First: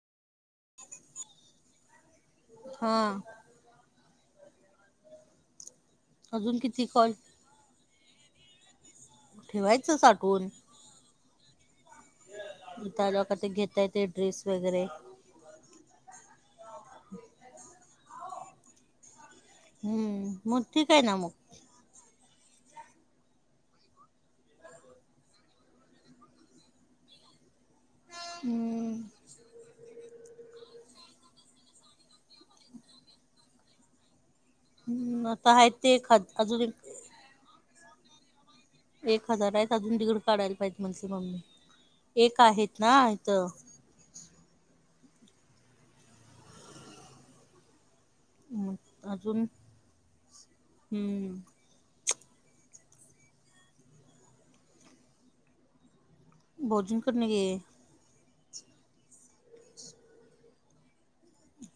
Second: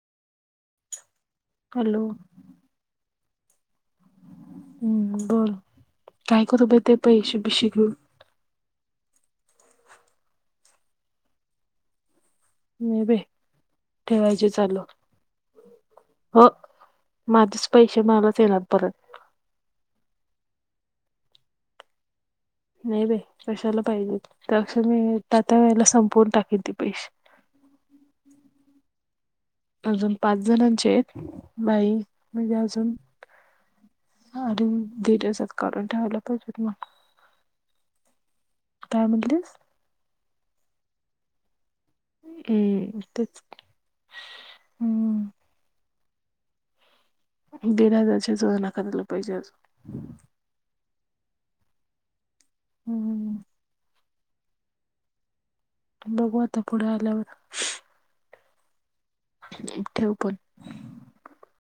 Hello हा हम्म बरं काय अजून करू गं किती ते कॉल पैशे बिशे घेऊन. ठेवायचं साठवून इथं नाही बाई आलं की कायतर घेता येते ड्रेस ठेवायचे चालू वगैरे हो माझेच पैसे मलाच येणार परत हम्म मग ठीक आहे ना मग. नाही बाई कशाला पाहिजे तरं मी त्या त्या वेळेला संपवून टाकेन ते पैसे हम् अजून पाच जणांचे आहेत बाई म्हणजे अजून आणि दि आता दिसात आहेत करून ते एक ठेवायला हज अजून पाहिजे मग. एक काय एक हजार म्हणलीस आहेत अजून दिड काढायला पाहिजे म्हटली मम्मी एक आहेत ना हम्म तेच इथं. हम्म. दीड हजारची जुलना करायला पाहिजे अजून आज. हम्म. हम्. बघू आता पुढे भोजन आल्यावर करणे गे ठेव पण